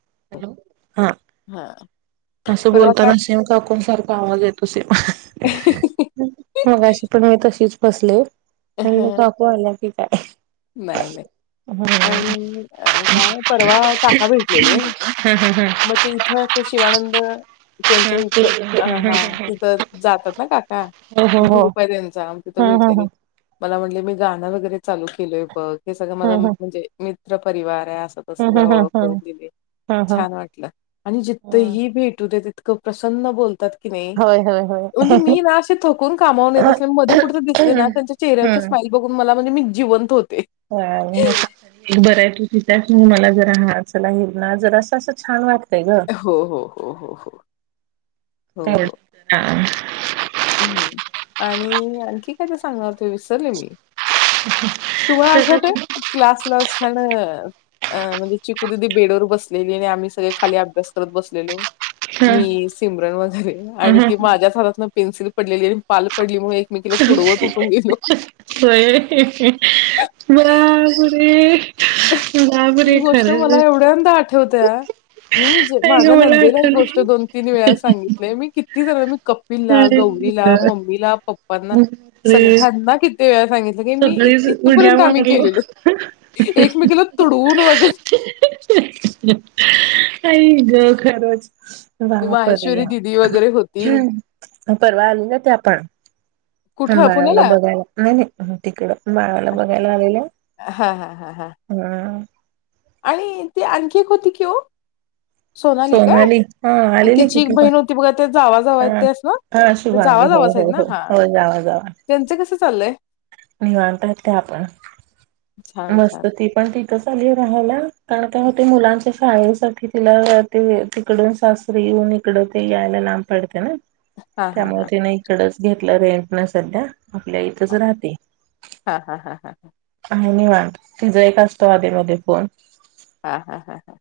[unintelligible] [inaudible] हा. असं परवा बोलताना काय सेम काकून सारखा आवाज येतो सेम. मगाशी पण मी तशीच फसले, आणि मग म्हणलं ह काकू आल्या की काय? नाही, नाही, हम्म आणि काय परवा काका भेटलेले मग ते इथं ते शिवानंद त्यांच्या इथ, हा तिथं जातात ना काका हो ग्रुप आहे तेचा तिथ हो भेटले, हो हा हा मला म्हटले मी गाणं वगैरे चालू केलोय बघ, हे सगळं हा हा मला हा म्हणजे मी मित्र परिवार असं तस हा जरा हा ओळख हा करुंन दिली हा हा छान वाटलं आणि जिथंही भेटू देत इतकं प्रसन्न बोलतात की नई होय होय होय म्हणजे मी ना असे थकून कामावून येत असले मग मध्ये कुठ दिसले ना त्यांच्या चेहऱ्यावरची स्माइल बघून मला म्हणजे मी जिवंत होते. होय बर आहे, तू तिथं आहे म्हणून मला जरा हा चला ह्यांना जरासं अस छान वाटत वाटतं हो, हो, हो, हो, हो. ग हम्म, आणि आणखी काय तर सांगणार होते विसरले मी तुम्हाला आठवतय? क्लास ला असताना अ म्हणजे चिकू दीदी बेडवर बसलेली, आणि आम्ही सगळे खाली अभ्यास करत बसलेलो. मी सिमरन वगैरे हा आणि हा ती माझ्याच हातातून पेन्सिल पडलेली आणि पाल पडलीमुळे होय, बापरे! ती बापरे गोष्ट मला खरंच एवढ्यांदा आठवतेय. मी जे नाही ग माझ्या मला नंदेला ही आठवण गोष्ट आहे. दोन तीन वेळा सांगितलेय. मी किती जणांनी कपिलला, नाही ग गौरीला, मम्मीला, पप्पांना सगळे बापरे ह्यांना किती वेळ सांगितलं की मी सगळीच उड्या इथपर्यंत आम्ही मारलो केलेलो. एकमेकिला तुडून वगैर नाही ग खरंच [unintelligible] वगैरे होती. परवा आलेल्या त्या पण कुठं बाळाला पुण्याला? बघायला. नाही नाही तीकड बाळला बघायला आलेल्या. हां, हां, हां, हां हं. आणि ते आणखी एक होती की हो. सोनाली काय? हा आणि आलेली तिची एक किती पण बहीण होती बघा त्या जावा जावा येत हा त्याच ना. हा ते शुभांगी हो जावाजवाच आहेत हो ना? हो हा, हो त्यांचं कसं चाललंय? निवडतात त्या पण. छान, छान. मस्त ती पण तथच आली राहायला. कारण त्या होते मुलांच्या शाळेसाठी तिला ते तिकडून सासरी येऊन इकड ते यायला लांब पडते ना. हां, हां, त्यामुळे हां, तिने इकडच घेतलं रेंट ने सध्या. आपल्या इथच हां. राहते. हां, हां, हां, हां, आणि वा तिचा एक असतो अधेमधे फोन. हा हा हा हा.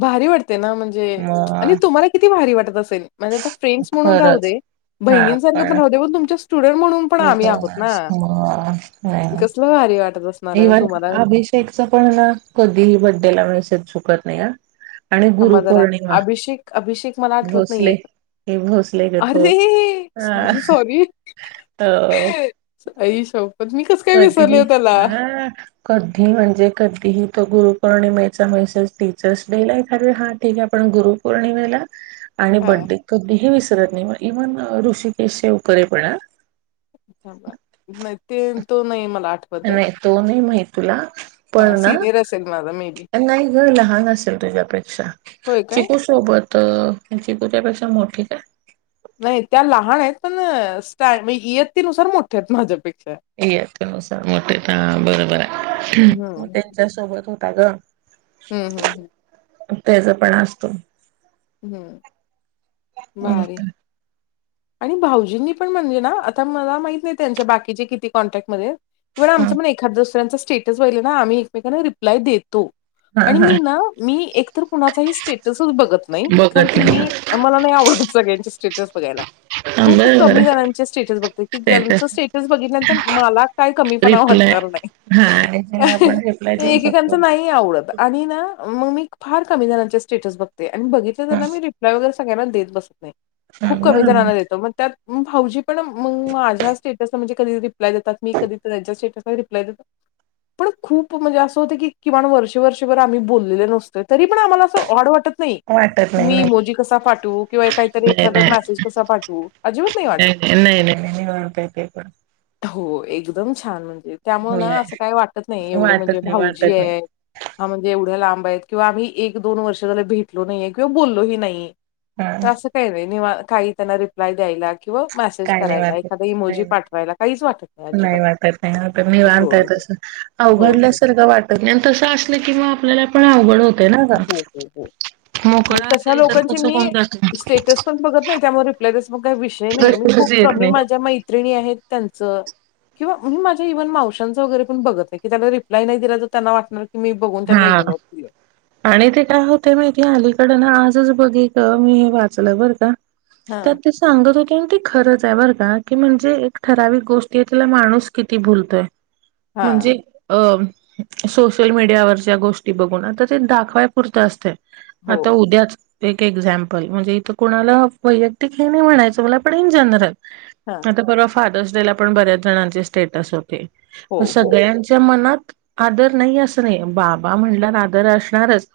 भारी वाटते ना. म्हणजे मग आणि तुम्हाला किती भारी वाटत अस सेल. माझ्या तर फ्रेंड्स म्हणून राहू खरंच दे, बहिणींसारखं पण राहू दे. पण तुमचं सु स्टुडंट म्हणून पण आम्ही मग आहोत ना. कसलं भारी वाटत असणार आहे ना तुम्हाला. शेखच पण ना कधीही बड्डेला मेसेज चुकत नाही ह. आणि थांबा जरा गुरुपौर्णिमा अभिषेक अभिषेक मला आठवत भोसले. नाहीये. हे भोसले ग तो. अरे! हं सॉरी, सॉरी. हो. आई शप कधीही हां, कधी म्हणजे कधीही तो गुरु पौर्णिमेचा मैसेज टीचर्स डेला एखाद वेळ हा ठीक आहे, पण गुरुपौर्णिमेला आणि हां, बडडे कधीही विसरत नाही म इव्हन ऋषिकेश शेवकरे पण अं. नही ते तो नय मला आठवत आहे. नाही तो नाही माहित तुला. हां, पण ना सीनियर असेल माझा मे बी. नाही ग लहान असेल तुझ्यापेक्षा. होय का? चिकू सोबत, चिकूच्यापेक्षा मोठ ठीक आहे नाही त्या लहान आहेत पण स्टॅ इयत्तीनुसार मोठ्या आहेत माझ्यापेक्षा. इयत्तेनुसार मोठे बरोबर आहे. हम्म म त्यांच्या सोबत होता ग. हं हं हं. त्याच पण असतो. हं. [unintelligible] आणि भाऊजींनी पण म्हणजे ना आता मला माहित नाही त्यांच्या बाकीचे किती कॉन्टॅक्टमध्येत. किंवा न आमचं पण एखाद्या दुसऱ्यांच स्टेटस बघितलं ना आम्ही एकमेकांना रिप्लाय देतो. हा आणि मी हा ना मी एकतर कुणाचा स्टेटसच बघत नाही. कारण बघत की नाही मी मला नाही आवडत सगळ्यांचे स्टेटस बघायला. [inaudible] खूप कमी आहे जणांचे स्टेटस बघते की ज्यांचं स्टेटस बघितल्यानंतर मला काय कमीपणा रिप्लाय वाटणार नाही. हा याला आपण रिप्लाय ते देऊ शकतो एकेकांच नाही आवडत. आणि ना मग मी फार कमी जणांचे स्टेटस बघते आणि बघितले हा त्यांना मी हा रिप्लाय वगैरे सगायना देत बसत नाही. खूप कमी बरोबर जणांना ना देतो. मग त्यात भाऊजी पण मग माझ्या स्टेटसला म्हणजे कधी रिप्लाय देतात. मी कधी त्यांच्या स्टेटसला रिप्लाय देतात पण खूप म्हणजे असं होते की किमान वर्षे वर्षभर आम्ही बोललेलो नसतोय. तरी पण आम्हाला असं ऑड वाटत नाही. क वाटत नाही मी नाही मोजी कसा पाठवू किंवा काहीतरी नाही एखाद मेसेज कसा पाठवू अजिबात नाही वाटत. नाही नाही नाही नाही हो प तेकण. हो एकदम छान म्हण त्यामुळे ना होय असं काही वाटत नाही एवढं म्हणजे वाटत नाही भाऊजी वाटत नाही आहे हा म्हणजे एवढं लांब किंवा आम्ही एक, दोन वर्ष झाले भटलो नाहीे किंवा बोललोही नाही हा तर असं काही नाही काही त्यांना रिप्लाय द्यायला किंवा मेसेज काय नाही करायला वाटत एखाद्या नाही इमोजी नाही पाठवायला काहीच वाटत नाही वाटत नाही वाटत नाही वानताय होय, होय. तसं हो, हो. अवघडल्यासारखं वाटत नाही आणि तसं असलं की म आप मला पण अवघड होतं. हो हो हो. मग तशा असेल तर लोकांचे तसं मी होऊन जात नाही स्टेटस पण बघत नाही त्यामुळे रिप्लाय त्या म काही विषय नाही मी खूप प्रश्नच खूप येत कमी नाही माझ्या मैत्रिणी आहेत त्यां च किंवा मी माझ्या इव्हन मावशांच वगैरे पण बघत आहे की त्याला रिप्लाय नाही दिला तर त्यांना वाटणार मी बघून त्यांना हा इग्नोर केलं. आणि ते काय होते माहितीे अलीकड ना आजच बघे का मी हे वाचलं बरं का. तर हां. ते सांगत होती ती. खरंच आहे बरं का की म्हणजे एक ठराविक गोष्टी आहे तिला माणूस किती भुलतोय. हां. म्हणजे सोशलडियावर. गोष्टी बघून आता ते दाखवाय पुुरत असते हो. आता उद्याच एक एक्झाम्पल म्हणजे इथं कुणाला वैयक्तिक हे नाही म्हणायचं मला पण इन जनरल. हां. आता परवा फादर्स डे ला पण बऱ्याच जणांचे स्टेटस होते. हो, हो. सगळ्यांच्या मनात आदर नाही असणे बाबा म्हणला आदर अस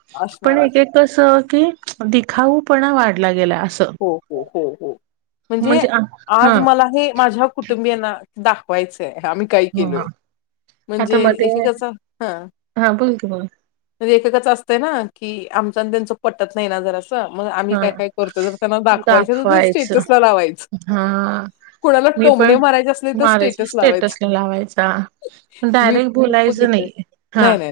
पण एक असणारच. एक कस की दिखाऊ पणा वाढला गेला. असं. हो हो हो हो म्हणजे आ हा आज मला हे माझ्या कुटुंबियांना दाखवायचंय आम्ही काही केलोय हा म्हणजे आता मध्ये एकेकाचा हा. हा बोल की बोल म्हणजे एककाच असतय ना की आमच त्यांच पटत नाही ना जर असं मग आम्ही काय काय करतो ज दाखवायच हा. कोणाला मी टोमणे पण मारायचे असले तर मारायच लावायचं. स्टेटस लावायचा मी डायरेक्ट खूप बोलायच. बघितलंय. नाही हा. नाही, नाही.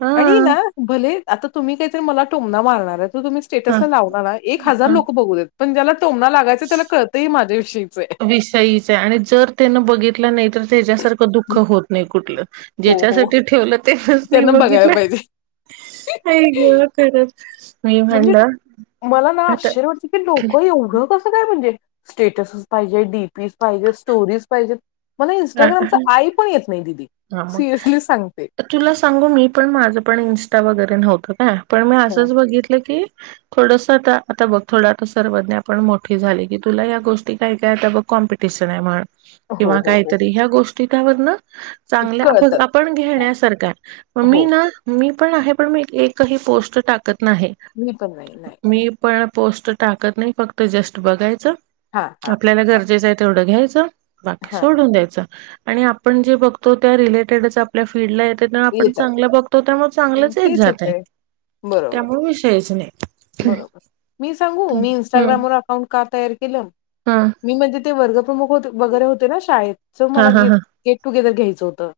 हा आणि ना भले आता तुम्ही काहीतरी मला टोंगणार मार तुम्ही हा स्टेटला लावणार एक हजार हा लो पण जला लागायचं त्याला कतंय माझ विषयीच. विषयच आणि जर त्यानं बघितलं नाही तर त्याच्यासारखं दुःख होत नाही कुठलं हो, हो. ज्याच्या ठेवलं तेवच नाही त्यांना बघायला बघितलं पाहिजे. आईग खरच. म्हणजे मला ना आता आश्चर्य वाटत की लोक एवढं कस काय म्हणजे स्टेटसस पाहिजे, डीपी पाहिजे, स्टोरीज पाहिजे. मला इन्स्टाग्रामच आई पण येत नाही दिदी. हा मग तुला सांगू मी पण माझं पण इस्टा वगैरे नव्हतं का. पण मी हं. असंच बघितलं की थोडस आता आता बघ थोडं आता सर्वज्ञ आपण मोठी झाले की तुला या गोष्टी काय कायता बघ कॉपिटिशन आहे हो, किंवा हो, हो. काहीतरी ह्या गोष्टी त्या मदन चांगल्या कळतात. आपण हां, घेण्यासारखा म हो. मी ना मी पण आहे पण मी एकही पोस्ट टाकत नाही मी पण नाही, नाही, नाही. मी पण पोस्ट टाकत नाही फक्त जस्ट बघायचं हां, हां, आपल्याला हां, गरजेचं आहे तेवढं घ्यायचं. बाकी हां. सोडून द्यायचं आणि आपण जे बघतो त्या रिलेटेडच आपल्या फीलल्डला आपण येतात. चांगलं बघतो त्यामुळे चांगलंच यच तेच जात आहे येतंय. बरोबर. त्यामुळे विषयच नाही. बरोबर मी सांगू मी हम्म इंस्टाग्रामवर अकाउंट का तयार केलं हम्म मी म्हणजे ते वर्गप्रमुख वैरे होते ना शाळेत हा मला हा हा गेटुेर घ्यायचं होतं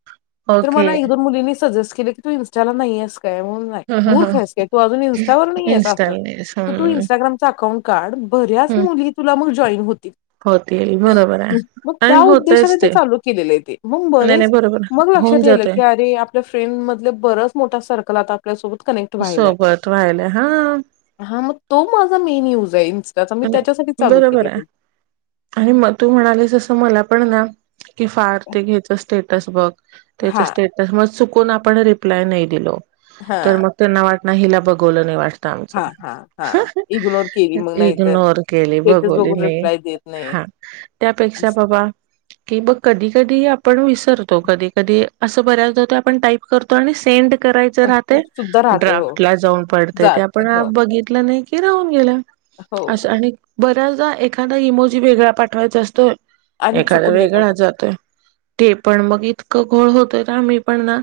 आणि ओके मला एक दोन मुलींनी सजेस्ट केलं की तू इन्स्टाला नाहीस काय म्हणून नाही ह ह ह मूर्खास काय तू अजून इं्स्टावर नाही आहेस अस इन्स्टॉल तर तू इं्स्टाग्रामचा अकाउंट काड बऱ्याच हम्म मुली तुला मंग जॉईन होतील. होतील बरोबर आहे मग त्या आणि होतयच उद्देशाने ते चालू केलेलं आहे मग नाही बरेच नाही बरोबर मग होऊन लक्षात येल जातय की अरे आपल्या फ्रेंड मधले बरच मोठा सर्कल आत सोबत राहिला हा हा मग तो माझा मेन युज आहे इन्स्टाचा मी आणि त्याच्यासाठी चालू बरोबर केलेय आहे ते आणि मग तू म्हणालीस असं मला पण ना की फार ते घ्यायचं स्टेटस बघ त्यच हां, स्टेटस मग चुकुन आपण रिप्लाय नाय दिलो तर हां, मग त्यांना वाट ना हीला बघवलं नाय वाटत हां, हां, आमचं हां. इग्नोर केली मग नाहीतर इग्नोर केली स्टेटस बघवली बघून नाही रिप्लाय देत नाही. हा त्यापेक्षा असं बाबा कि मग कधी कधी आपण विसरतो तो कधी कधी असं बऱ्यादा आपण टाईप करतो आणि सेंड करायच अ, राहते सुद्धा राहते. हो, ड्राफ्ट हो. ला जाऊन पडते ते जाते. आपण हो, बघितलं नाही की राहून गेलं असं हो. आणि बऱ्याचदा एखादा इमोजी वेगळा पाठवायचा असतो आणि एखादा चुकून वेगळा जातो. जातोय ते पण मग एक घोळ होतय ना मी पण ना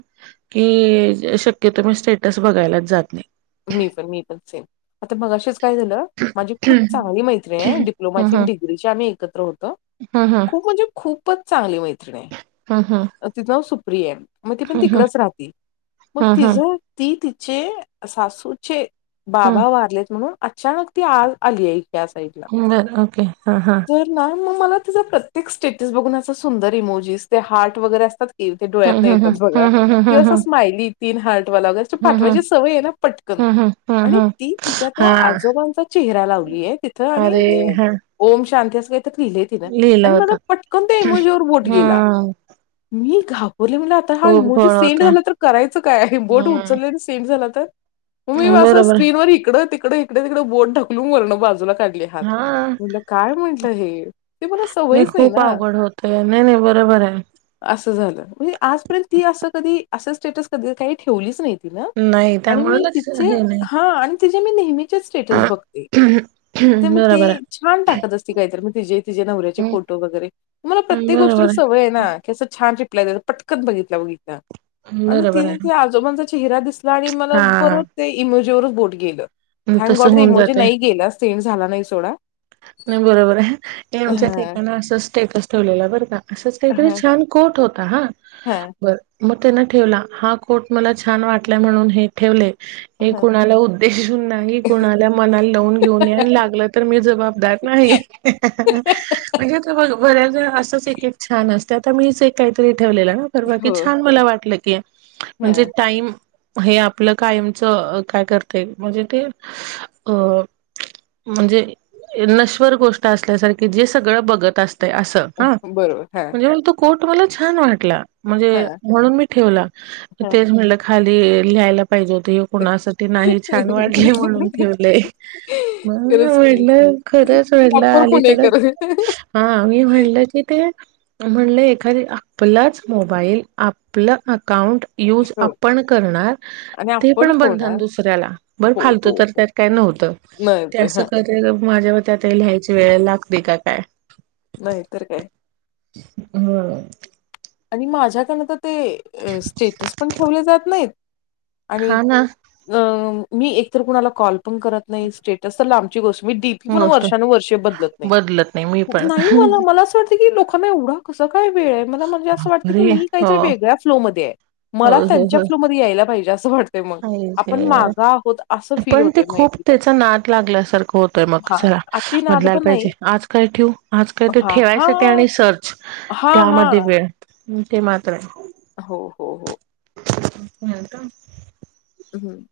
की शक्यतो मी स्टेटस बघायलाच जात नाही मी पण मी पण सेम आता मगाशीच काय झालं माझी खूप चांगली मैत्री आहे हम्म डिप्लोमाची अनं हम्म डिग्रीची ची आम्ही एकत्र होत हम्म खूप म्हणजे खूप चांगली मैत्रीण मैत्रीण हम्म आहे तिच नाव सुप्रिया मग ती पण हम्म तिकडच राहती मग हम्म तिझ हम्म ती तिचे सासूचे हम्म हम्म हम्म बाबा वारलेत म्हणून अचानक ती आज आली आहे त्या साइटला बर ओके हा हा तर ना मग मला तिचा प्रत्येक स्टेटस बघून अस सुंदर इमोजेस ते हार्ट वगैरे असतात ते हम्म डोळ्यातनं हम्म येतात बघा हम्म हम्म हम्म किंवा असं स्माईली तीन हार्टवाला वगैरे पाठवायची सवय आहे ना पटकन. हं हं आणि ती तिच्या त्या आजोबांचा चेहरा लावलीय तिथं आणि अरे म हा ओ कायतर लिहिलय तीने लिहिला म होता पटकन त्या इमोजीवर बोट गेला हम्म घाबरले म्हणलं आता हा खूप इमोजी घोळ सेंड होता झालं तर करायचं काय आहे बोट हम्म उचलले सेंड झाला तर मग मी असं बरोबर स्क्रीनवर इकडं तिकड इकडे तिकड बोट ढकलून वरंन बाजूला काढले हात हा म्हटल काय हे ते मला सवयच नाही ना बरं आहे असं झालं म्हणजे आजपर्यंत ती असं कधी असं स्टेटस कधी काही ठेवलीच नाही तिनं. नाय आणि मी तिचे हा आणि तिचे मी नेहमीचे स्टेटस बघते तर मग ती बरोबर छान टाकत असती काहीतर मग तिजे तिजे नवऱ्याचे आहे. फोटो वगैरे मला प्रत्येक गोष्टी सवय आहे ना असं छान पटकन बघितल्या बघीतल्या आणि बरोबर आहे ति आजोबाचा चेहरा दिसला मला हा परत ते इमोजीवर बोट गेल थॅंक तसं गॅड होऊन इमोजी जाते नाय गेला सेंड झाला नाही सोडा नाही बरोबर आहे आमच्या हां, एकानं असच स्टेटस ठेवलेला बर का असंच काहीतरी छान कोट होत हा मग त्यान ठेवला हा कोट मला छान वाटला म्हणून हे ठेवले हे कुणाला उद्देशून नाही कुणाला मनाला लावून घेऊन ये लागलं तर मी जबाब दार नाही म्हणजे बर्‍याचदा असचं एक एक छान आहे मीच एक काहीतरी ठेवलेलं ना तर बाकी हो. छान मला वाटलं की म्हणजे हां. टाईम हे आपलं कायमचं काय करते म्हणजे ते अ अं म्हणजे नश्वर गोष्ट असल्यासारखी जे सगळं बघत असत तय असं ह बरोबर. हां, म्हणजे तो कोट मला छान वाटला म्हणजे हां, म्हणून मी ठेवला हां. ते म्हणलं खाली लेहायला पाहिजे होत हे कुणासाठी नाही छान वाढलय म्हणून ठेवलय खरंच म्हणुन मी की. पण खरंच अडलं प्रॉपर अलीकड, पुणेकर. हा मी म्हणल की ते पण म्हणल एखादी आपलाच मोबाईल, आपलं अकाउंट यूज हो आपण करणार, आणि ते आपण पण बंधन ठेवणार. दुसऱ्याला. बर हो, फालतू हो, तर हो. त्यात काय नव्ह त ते नाहीतर असं हां, काहीतरी माझ्यावरती हे आता लिहायची वेळ लागते का काय? नाही तर काय. होय. आणि माझ्याकडनं तर ते अ स्टेटस पण ठेवलं जात नाहीत आणि हा ना अ मी एकतर कूणाला कॉल पण करत नाही, स्टेटस तर लांबची गोश मी डीपी पण गोष्ट वर्षानूवर्षे बदलत नाही. बदलत नाही मी अगं पण नाही मला मला असं वाटतं की नाही एवढा कसं काय वेळ आहे? मला म्हणजे अस वाटंत की, बापरे मी हो काहीतरी वेगळ्या फ्लोमध्ये मध्ये त्यांच्या फ्लोमध्ये यायला पाहिजे, अस वाट नाही ते, फील पण ते होतंय मग खूप एकदा. त्याचा नाद लागल्यासारखं होतय मग हां, स अति नाद बदलायला पण नाही. पाहिजे, आज काय ठेऊ आज काय ते हां, ठेवाय साठी हां. आणि सर्च हां, हां. ते वेळ ते मात्र हाय हो हो हो. [unintelligible] हम्म.